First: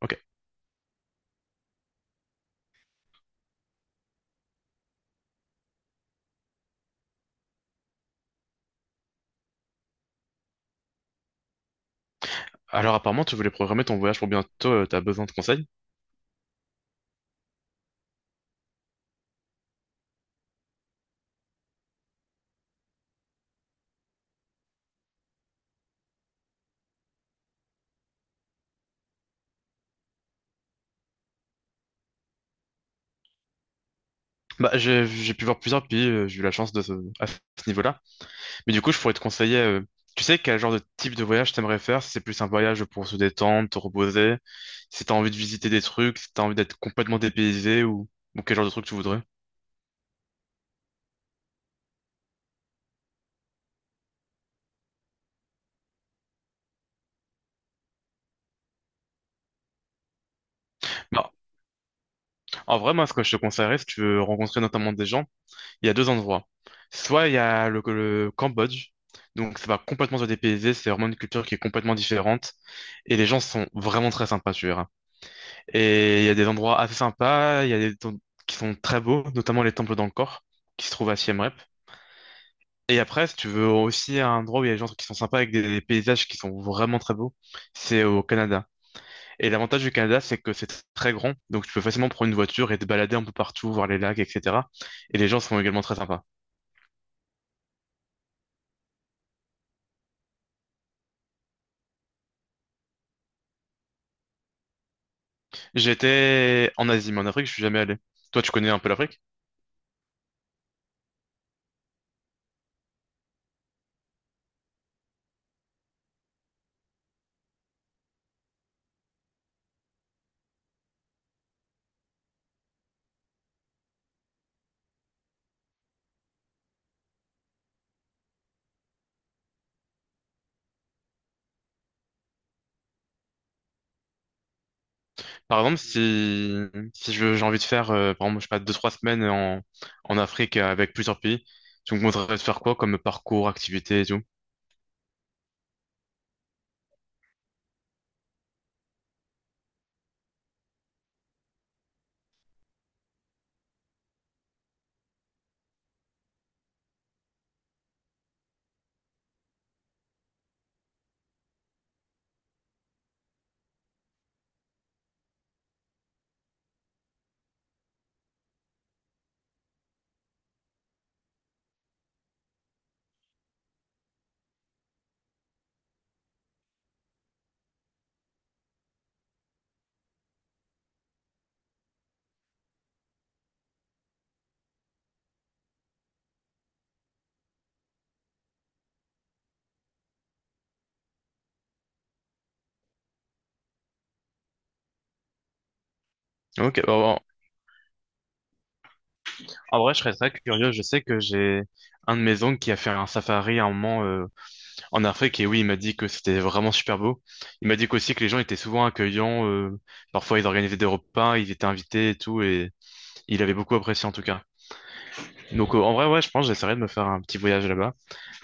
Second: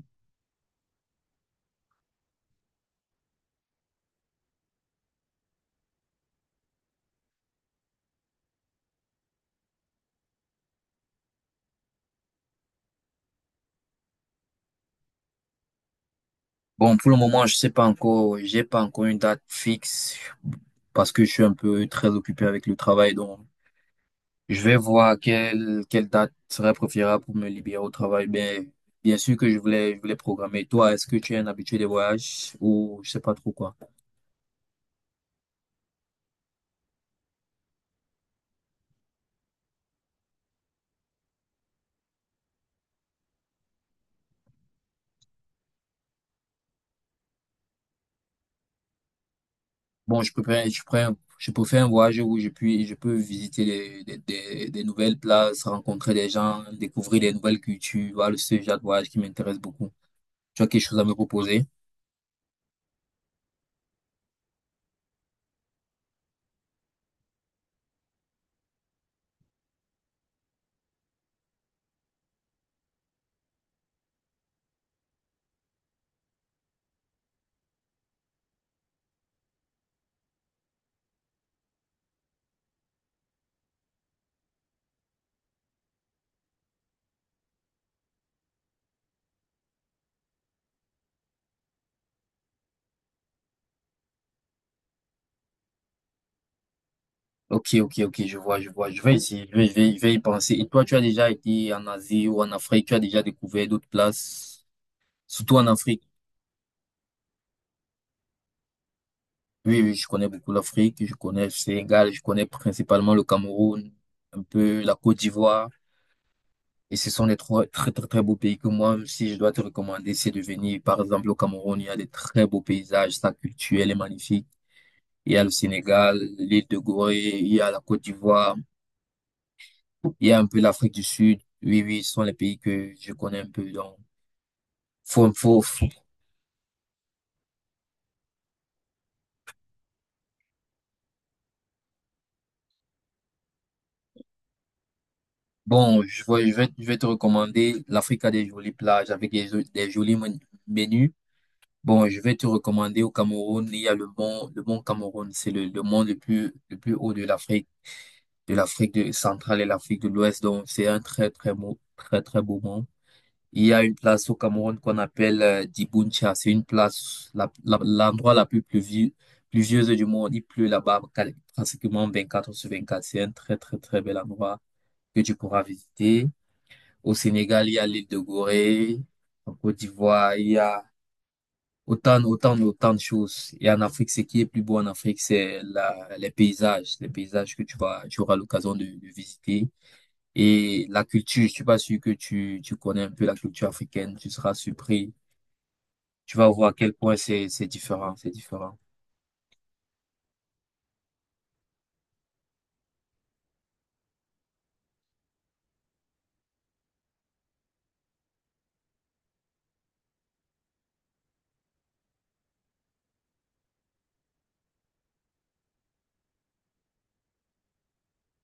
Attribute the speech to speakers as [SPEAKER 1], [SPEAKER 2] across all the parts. [SPEAKER 1] Ok. Alors apparemment, tu voulais programmer ton voyage pour bientôt, t'as besoin de conseils?
[SPEAKER 2] Bon, pour le moment, je sais pas encore, j'ai pas encore une date fixe parce que je suis un peu très occupé avec le travail. Donc, je vais voir quelle date serait préférable pour me libérer au travail. Mais bien sûr que je voulais programmer. Toi, est-ce que tu es un habitué des voyages ou je sais pas trop quoi?
[SPEAKER 1] Bah, j'ai pu voir plusieurs pays, j'ai eu la chance à ce niveau-là. Mais du coup, je pourrais te conseiller, tu sais quel genre de type de voyage t'aimerais faire? Si c'est plus un voyage pour se détendre, te reposer, si t'as envie de visiter des trucs, si t'as envie d'être complètement dépaysé ou quel genre de truc tu voudrais?
[SPEAKER 2] Bon, je prends, je peux faire un voyage où je peux visiter des nouvelles places, rencontrer des gens, découvrir des nouvelles cultures. Voilà, ce genre de voyage qui m'intéresse beaucoup. Tu as quelque chose à me
[SPEAKER 1] Bah,
[SPEAKER 2] proposer?
[SPEAKER 1] en vrai, moi, ce que je te conseillerais, si tu veux rencontrer notamment des gens, il y a deux endroits. Soit il y a le Cambodge, donc ça va complètement se dépayser, c'est vraiment une culture qui est complètement différente. Et les gens sont vraiment très sympas, tu verras. Et il y a des endroits assez sympas, il y a des temples qui sont très beaux, notamment les temples d'Angkor, qui se trouvent à Siem Reap. Et après, si tu veux aussi un endroit où il y a des gens qui sont sympas avec des paysages qui sont vraiment très beaux, c'est au Canada. Et l'avantage du Canada, c'est que c'est très grand, donc tu peux facilement prendre une voiture et te balader un peu partout, voir les lacs, etc. Et les gens sont également très sympas.
[SPEAKER 2] Ok, ok, ok, je vois, je vois. Je vais essayer, je vais y penser. Et toi, tu as déjà été en Asie ou en Afrique, tu as déjà découvert d'autres places, surtout en Afrique.
[SPEAKER 1] J'étais en Asie, mais en Afrique, je suis jamais allé. Toi, tu connais un peu l'Afrique?
[SPEAKER 2] Oui, oui, je connais beaucoup l'Afrique, je connais le Sénégal, je connais principalement le Cameroun, un peu la Côte d'Ivoire. Et ce sont les trois très, très, très beaux pays que moi, si je dois te recommander, c'est de venir. Par exemple, au Cameroun, il y a des très beaux paysages, sa culture, elle est magnifique. Il y a le Sénégal, l'île de Gorée, il y a la Côte d'Ivoire. Il y a un peu l'Afrique du Sud. Oui, oui, ce sont les pays que je connais un peu. Donc, faut,
[SPEAKER 1] Par
[SPEAKER 2] faut,
[SPEAKER 1] exemple,
[SPEAKER 2] faut-
[SPEAKER 1] si je- j'ai envie de faire, par exemple, je sais pas, deux, trois semaines en Afrique avec plusieurs pays, tu me conseillerais de faire quoi comme parcours, activité et tout?
[SPEAKER 2] Bon, je vais te recommander. L'Afrique a des jolies plages avec des jolis menus. Bon, je vais te recommander au Cameroun. Il y a le mont Cameroun. C'est le mont le plus haut de l'Afrique, de centrale et l'Afrique de l'Ouest. Donc, c'est un très, très beau mont. Il y a une place au Cameroun qu'on appelle Dibountcha. C'est une place, l'endroit plus pluvieuse du monde. Il pleut là-bas pratiquement 4 sur 24. C'est un très, très, très bel endroit que tu pourras visiter. Au Sénégal, il y a l'île de Gorée. En Côte d'Ivoire, il y a autant de choses. Et en Afrique, ce qui est plus beau en Afrique, c'est les paysages que tu auras l'occasion de visiter. Et la culture, je suis pas sûr que tu connais un peu la culture africaine. Tu seras surpris, tu vas voir à
[SPEAKER 1] Ok,
[SPEAKER 2] quel point
[SPEAKER 1] bah,
[SPEAKER 2] c'est différent, c'est différent.
[SPEAKER 1] en vrai, je serais très curieux. Je sais que j'ai un de mes oncles qui a fait un safari à un moment en Afrique et oui, il m'a dit que c'était vraiment super beau. Il m'a dit qu'aussi que les gens étaient souvent accueillants, parfois ils organisaient des repas, ils étaient invités et tout et il avait beaucoup apprécié en tout cas. Donc en vrai, ouais, je pense que j'essaierai de me faire un petit voyage là-bas.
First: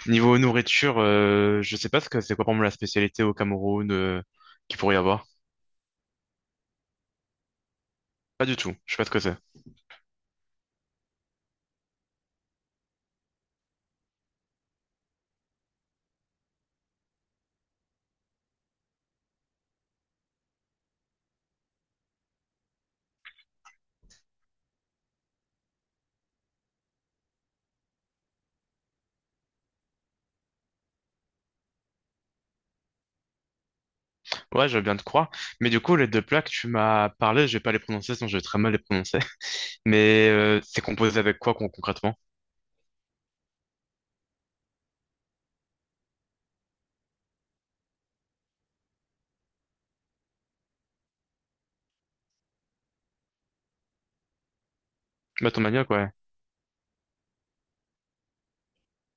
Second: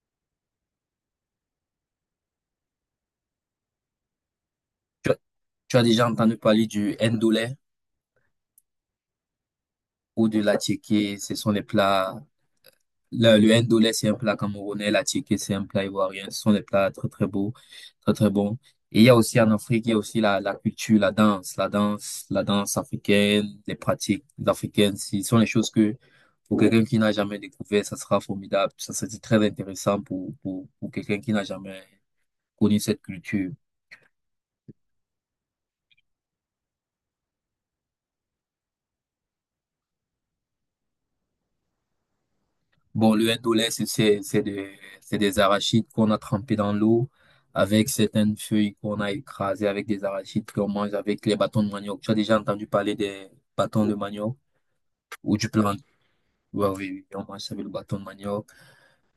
[SPEAKER 1] Niveau nourriture, je sais pas ce que c'est quoi pour moi la spécialité au Cameroun qu'il pourrait y
[SPEAKER 2] Tu, as
[SPEAKER 1] avoir.
[SPEAKER 2] Tu as déjà entendu parler du ndolé
[SPEAKER 1] Pas du tout, je sais pas ce que c'est.
[SPEAKER 2] ou de la, ce sont les plats. Le ndolé, c'est un plat camerounais, la, c'est un plat ivoirien. Ce sont des plats très très beaux, très très bons. Et il y a aussi en Afrique, il y a aussi la culture, la danse africaine, les pratiques africaines. Ce sont les choses que, pour quelqu'un qui n'a jamais découvert, ça sera formidable. Ça sera très intéressant pour quelqu'un qui n'a jamais connu cette culture.
[SPEAKER 1] Ouais, je veux bien te croire. Mais du coup, les deux plats que tu m'as parlé, je vais pas les prononcer, sinon je vais très mal les prononcer. Mais c'est composé avec quoi concrètement?
[SPEAKER 2] Bon, le indolé, c'est c'est des arachides qu'on a trempés dans l'eau avec certaines feuilles qu'on a écrasées avec des arachides qu'on mange avec les bâtons de manioc. Tu as déjà entendu parler des bâtons de manioc ou du
[SPEAKER 1] Bah, ton
[SPEAKER 2] plant?
[SPEAKER 1] manioc, ouais.
[SPEAKER 2] Ouais, oui, on mange ça avec le bâton de manioc.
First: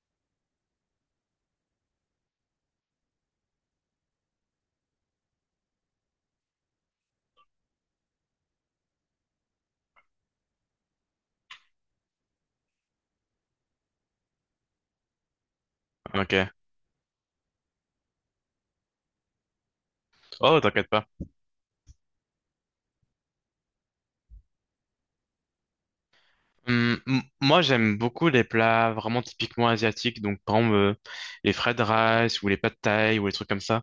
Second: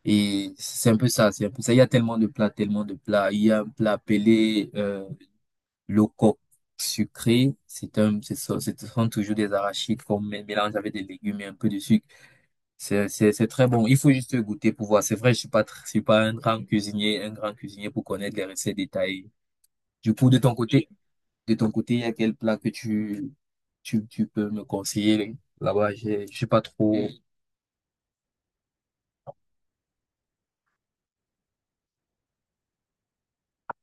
[SPEAKER 2] Et c'est un peu ça, c'est un peu ça. Il y a tellement de plats, tellement de plats. Il y a un plat appelé le coq sucré. C'est un, c'est ça, Ce sont toujours des arachides qu'on mélange avec des légumes et un peu de sucre. C'est très bon. Il faut juste goûter pour voir. C'est vrai, je suis pas un
[SPEAKER 1] Ok.
[SPEAKER 2] grand cuisinier, un grand cuisinier pour connaître les recettes détaillées. Du coup,
[SPEAKER 1] Oh, t'inquiète pas.
[SPEAKER 2] de ton côté, il y a quel plat que tu peux me conseiller là-bas? Je suis pas trop,
[SPEAKER 1] Moi, j'aime beaucoup les plats vraiment typiquement asiatiques, donc par exemple les fried rice ou les pad thaï ou les trucs comme ça.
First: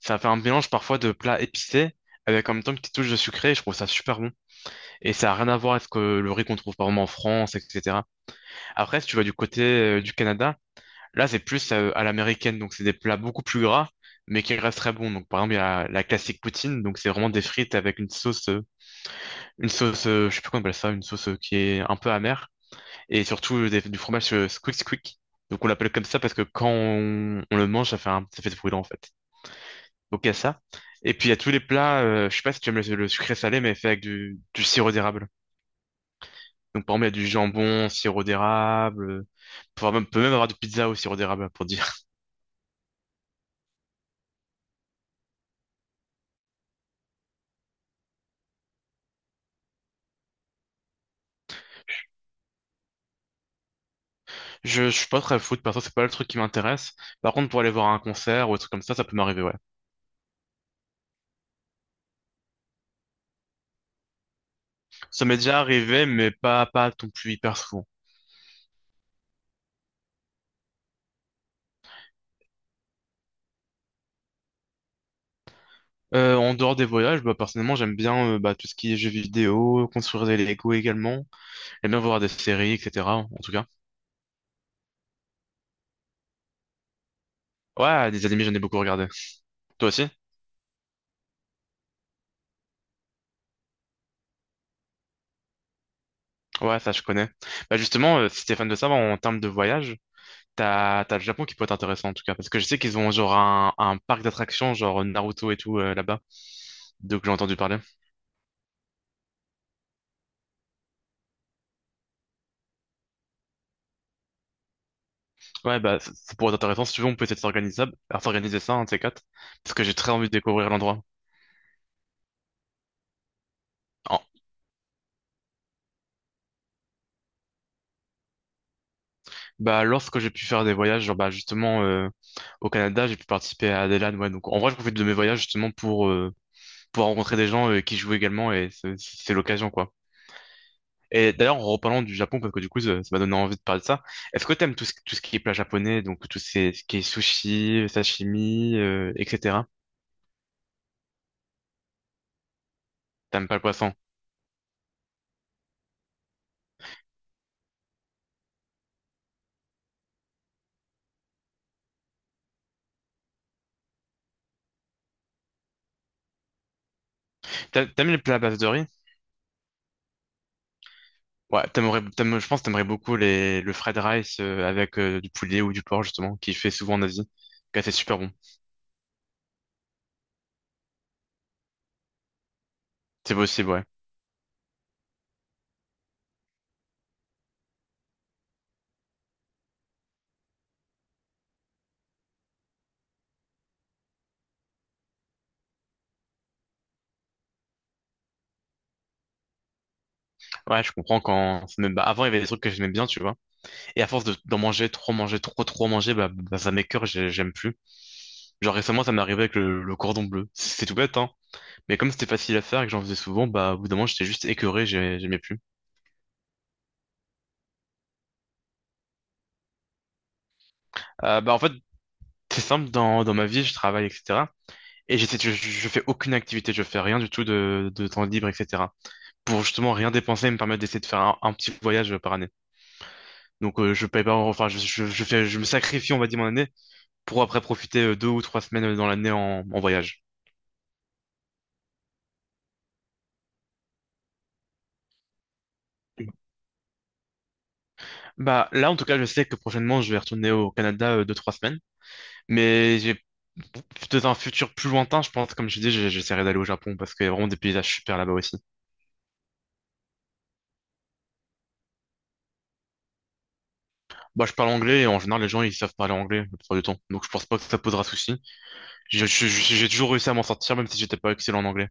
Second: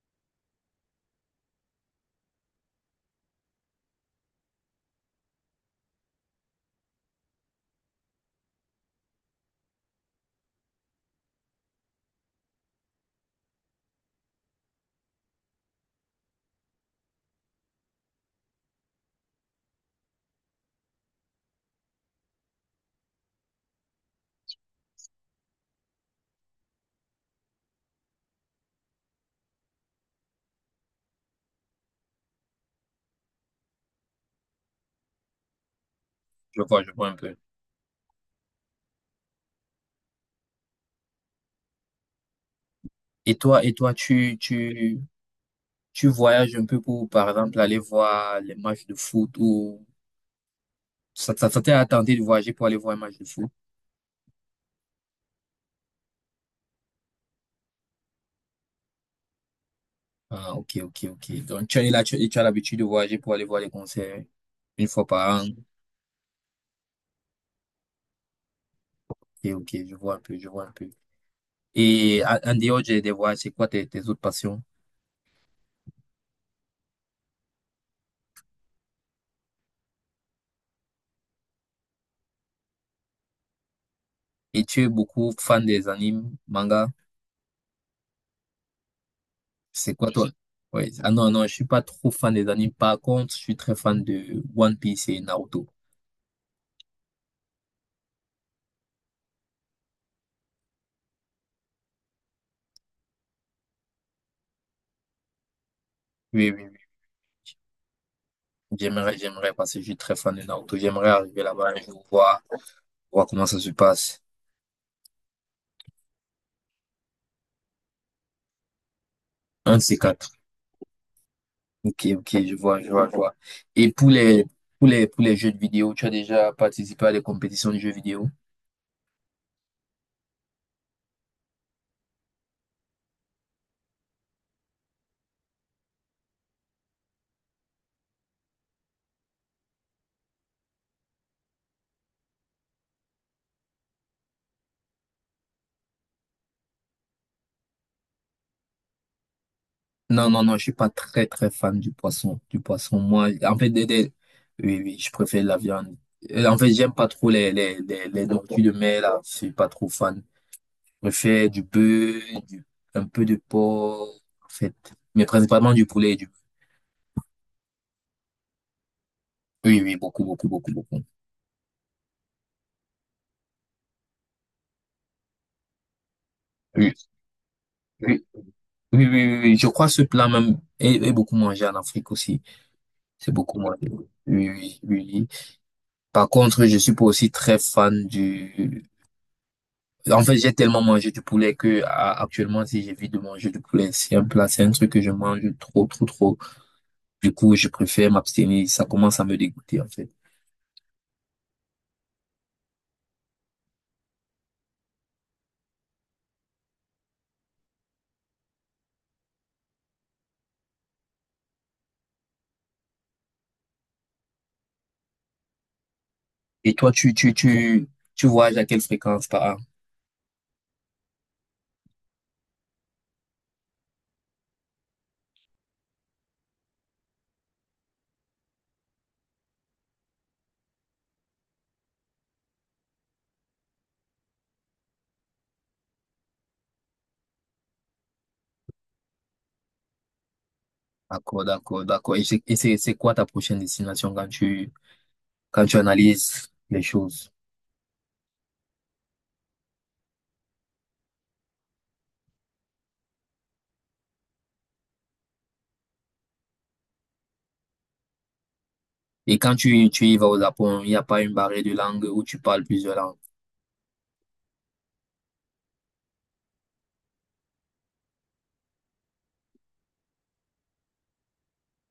[SPEAKER 1] Ça fait un mélange parfois de plats épicés avec en même temps une petite touche de sucré, et je trouve ça super bon. Et ça a rien à voir avec le riz qu'on trouve par exemple en France, etc. Après, si tu vas du côté du Canada, là c'est plus à l'américaine, donc c'est des plats beaucoup plus gras, mais qui restent très bons. Donc par exemple, il y a la classique poutine, donc c'est vraiment des frites avec une sauce, je sais plus comment on appelle ça, une sauce qui est un peu amère et surtout du fromage squick squick. Donc on l'appelle comme ça parce que quand on le mange, ça fait ce bruit-là en fait. Donc il y a ça. Et puis il y a tous les plats, je sais pas si tu aimes le sucré salé, mais fait avec du sirop d'érable. Donc
[SPEAKER 2] je
[SPEAKER 1] par exemple,
[SPEAKER 2] vois un
[SPEAKER 1] il y a du
[SPEAKER 2] peu.
[SPEAKER 1] jambon, sirop d'érable, peut même avoir du pizza au sirop d'érable pour dire.
[SPEAKER 2] Et toi, tu voyages un peu pour, par exemple, aller voir les matchs de foot ou ça t'est attendu de voyager pour aller voir un match de foot?
[SPEAKER 1] Je suis pas très foot, perso, c'est pas le truc qui m'intéresse. Par contre, pour aller voir un concert ou un truc comme ça peut m'arriver, ouais.
[SPEAKER 2] Ah, ok, ok, ok. Donc, tu es là, et tu as l'habitude de voyager pour aller voir les concerts une fois
[SPEAKER 1] Ça m'est
[SPEAKER 2] par an.
[SPEAKER 1] déjà arrivé, mais pas, pas non plus hyper souvent.
[SPEAKER 2] Ok, ok, je vois un peu, je vois un peu. Et en en dehors des voix, c'est quoi tes autres passions?
[SPEAKER 1] En dehors des voyages, bah, personnellement, j'aime bien bah, tout ce qui est jeux vidéo, construire des Lego également. J'aime bien voir des séries, etc. En tout cas.
[SPEAKER 2] Et tu es beaucoup fan des animes, manga?
[SPEAKER 1] Ouais, des animés, j'en ai beaucoup regardé. Toi
[SPEAKER 2] C'est
[SPEAKER 1] aussi?
[SPEAKER 2] quoi toi? Ouais. Ah non, non, je suis pas trop fan des animes. Par contre, je suis très fan de One Piece et Naruto.
[SPEAKER 1] Ouais, ça, je connais. Bah, justement, si t'es fan de ça, bah, en termes de voyage, t'as le Japon qui peut être intéressant, en tout cas. Parce que je sais qu'ils ont genre un parc d'attractions, genre Naruto et tout, là-bas.
[SPEAKER 2] Oui, oui, oui.
[SPEAKER 1] Donc, j'ai entendu parler.
[SPEAKER 2] J'aimerais, j'aimerais, parce que je suis très fan de Naruto. J'aimerais arriver là-bas un jour, voir, voir comment ça se passe.
[SPEAKER 1] Ouais, bah, ça pourrait être intéressant. Si tu veux, on peut essayer de s'organiser, à s'organiser ça, un de ces quatre. Parce
[SPEAKER 2] Un de
[SPEAKER 1] que j'ai
[SPEAKER 2] ces
[SPEAKER 1] très envie de
[SPEAKER 2] quatre.
[SPEAKER 1] découvrir l'endroit.
[SPEAKER 2] Ok, ok, je vois, je vois, je vois. Et pour les, jeux de vidéo, tu as déjà participé à des compétitions de jeux vidéo?
[SPEAKER 1] Bah, lorsque j'ai pu faire des voyages, genre, bah, justement, au Canada, j'ai pu participer à des ouais. Donc, en vrai, je profite de mes voyages, justement, pour rencontrer des gens, qui jouent également, et c'est l'occasion, quoi. Et d'ailleurs, en reparlant du Japon, parce que du coup, ça m'a donné envie de parler de ça. Est-ce que t'aimes tout ce qui est plat japonais, donc tout ce ce qui est sushi, sashimi, etc.
[SPEAKER 2] Non, non, non, je suis pas très, très fan du poisson. Du poisson, moi,
[SPEAKER 1] T'aimes pas
[SPEAKER 2] en
[SPEAKER 1] le
[SPEAKER 2] fait,
[SPEAKER 1] poisson?
[SPEAKER 2] oui, oui, je préfère la viande. En fait, j'aime pas trop les nourritures de mer, là. Je suis pas trop fan. Je préfère du bœuf, du, un peu de porc, en fait. Mais principalement du poulet et du.
[SPEAKER 1] T'a- T'aimes les plats à base de riz?
[SPEAKER 2] Oui, oui, beaucoup, beaucoup, beaucoup, beaucoup.
[SPEAKER 1] Ouais, t'aimes- je pense que t'aimerais beaucoup le fried rice, avec, du poulet ou du porc, justement, qui fait
[SPEAKER 2] Oui,
[SPEAKER 1] souvent en Asie. Ouais, c'est super
[SPEAKER 2] oui,
[SPEAKER 1] bon.
[SPEAKER 2] oui, oui, oui, oui. Je crois que ce plat même est beaucoup mangé en Afrique aussi. C'est
[SPEAKER 1] C'est
[SPEAKER 2] beaucoup
[SPEAKER 1] possible, ouais.
[SPEAKER 2] mangé. Oui, oui, oui. Par contre, je suis pas aussi très fan du. En fait, j'ai tellement mangé du poulet que actuellement, si j'évite de manger du poulet, c'est un plat, c'est un truc que je mange trop, trop, trop. Du coup, je préfère m'abstenir. Ça commence à me dégoûter, en fait.
[SPEAKER 1] Ouais, je comprends quand. Ça me- bah, avant, il y avait des trucs que j'aimais bien, tu vois. Et d'en manger, trop manger, trop manger, bah, ça m'écœure, j'ai- j'aime plus. Genre récemment, ça m'est arrivé avec le cordon bleu. C'est tout bête, hein. Mais comme c'était facile à faire et que j'en faisais souvent, bah, au bout d'un moment, j'étais juste écœuré, j'ai- j'aimais plus.
[SPEAKER 2] Et toi, tu voyages à quelle fréquence par an?
[SPEAKER 1] Bah, en fait, c'est simple, dans ma vie, je travaille, etc. Et j'essaie, je fais aucune activité, je fais rien du tout de temps libre, etc. Pour justement rien dépenser et me permettre d'essayer de faire un petit voyage par année. Donc, je paye pas, enfin, je fais, je me sacrifie, on va dire, mon année pour après profiter deux ou trois semaines dans l'année en voyage.
[SPEAKER 2] D'accord, d'accord, d'accord. Et c'est quoi ta prochaine destination quand quand tu analyses les choses?
[SPEAKER 1] Bah là, en tout cas, je sais que prochainement, je vais retourner au Canada deux, trois semaines, mais j'ai dans un futur plus lointain, je pense, comme je dis, j'ai- j'essaierai d'aller au Japon parce qu'il y a vraiment des paysages super là-bas aussi.
[SPEAKER 2] Et quand tu y vas au Japon, il n'y a pas une barrière de langue où tu parles plusieurs langues.
[SPEAKER 1] Moi, je parle anglais et en général, les gens, ils savent parler anglais la plupart du temps. Donc, je pense pas que ça posera souci. Je- J'ai toujours réussi à m'en sortir, même si j'étais pas excellent en anglais.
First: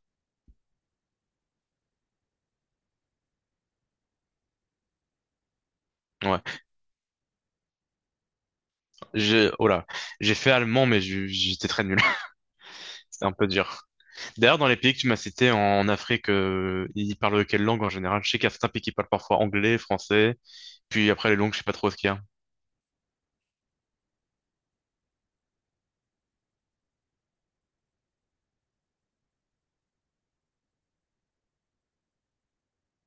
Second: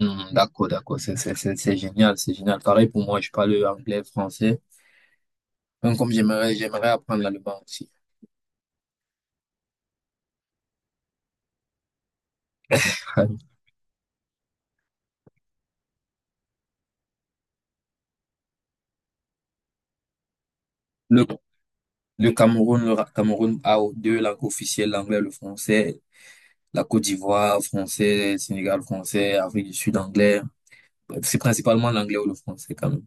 [SPEAKER 2] Hmm, d'accord, d'accord, c'est génial, c'est génial. Pareil pour moi, je parle anglais, français. Donc, comme j'aimerais,
[SPEAKER 1] Ouais.
[SPEAKER 2] j'aimerais apprendre l'allemand aussi.
[SPEAKER 1] J'ai, oh là. J'ai fait allemand, mais je- j'étais très nul. C'était un peu dur. D'ailleurs, dans les pays que tu m'as cités en Afrique, ils parlent quelle langue en général? Je sais qu'il y a certains pays qui parlent parfois anglais, français, puis
[SPEAKER 2] Le,
[SPEAKER 1] après les langues, je sais pas trop ce qu'il y a.
[SPEAKER 2] le Cameroun, Cameroun a 2 langues officielles, l'anglais, le français. La Côte d'Ivoire, français, Sénégal, français, Afrique du Sud, anglais. C'est principalement l'anglais ou le français quand même.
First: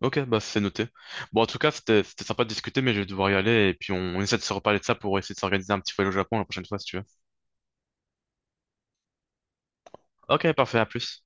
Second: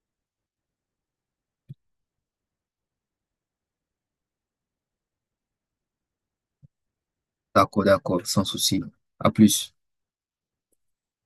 [SPEAKER 1] Ok, bah c'est noté. Bon, en tout cas, c'était sympa de discuter, mais je vais devoir y aller, et puis on essaie de se reparler de ça pour essayer de s'organiser un petit voyage au Japon la prochaine fois, si tu veux.
[SPEAKER 2] D'accord, d'accord, sans souci. À plus.
[SPEAKER 1] Ok, parfait, à plus.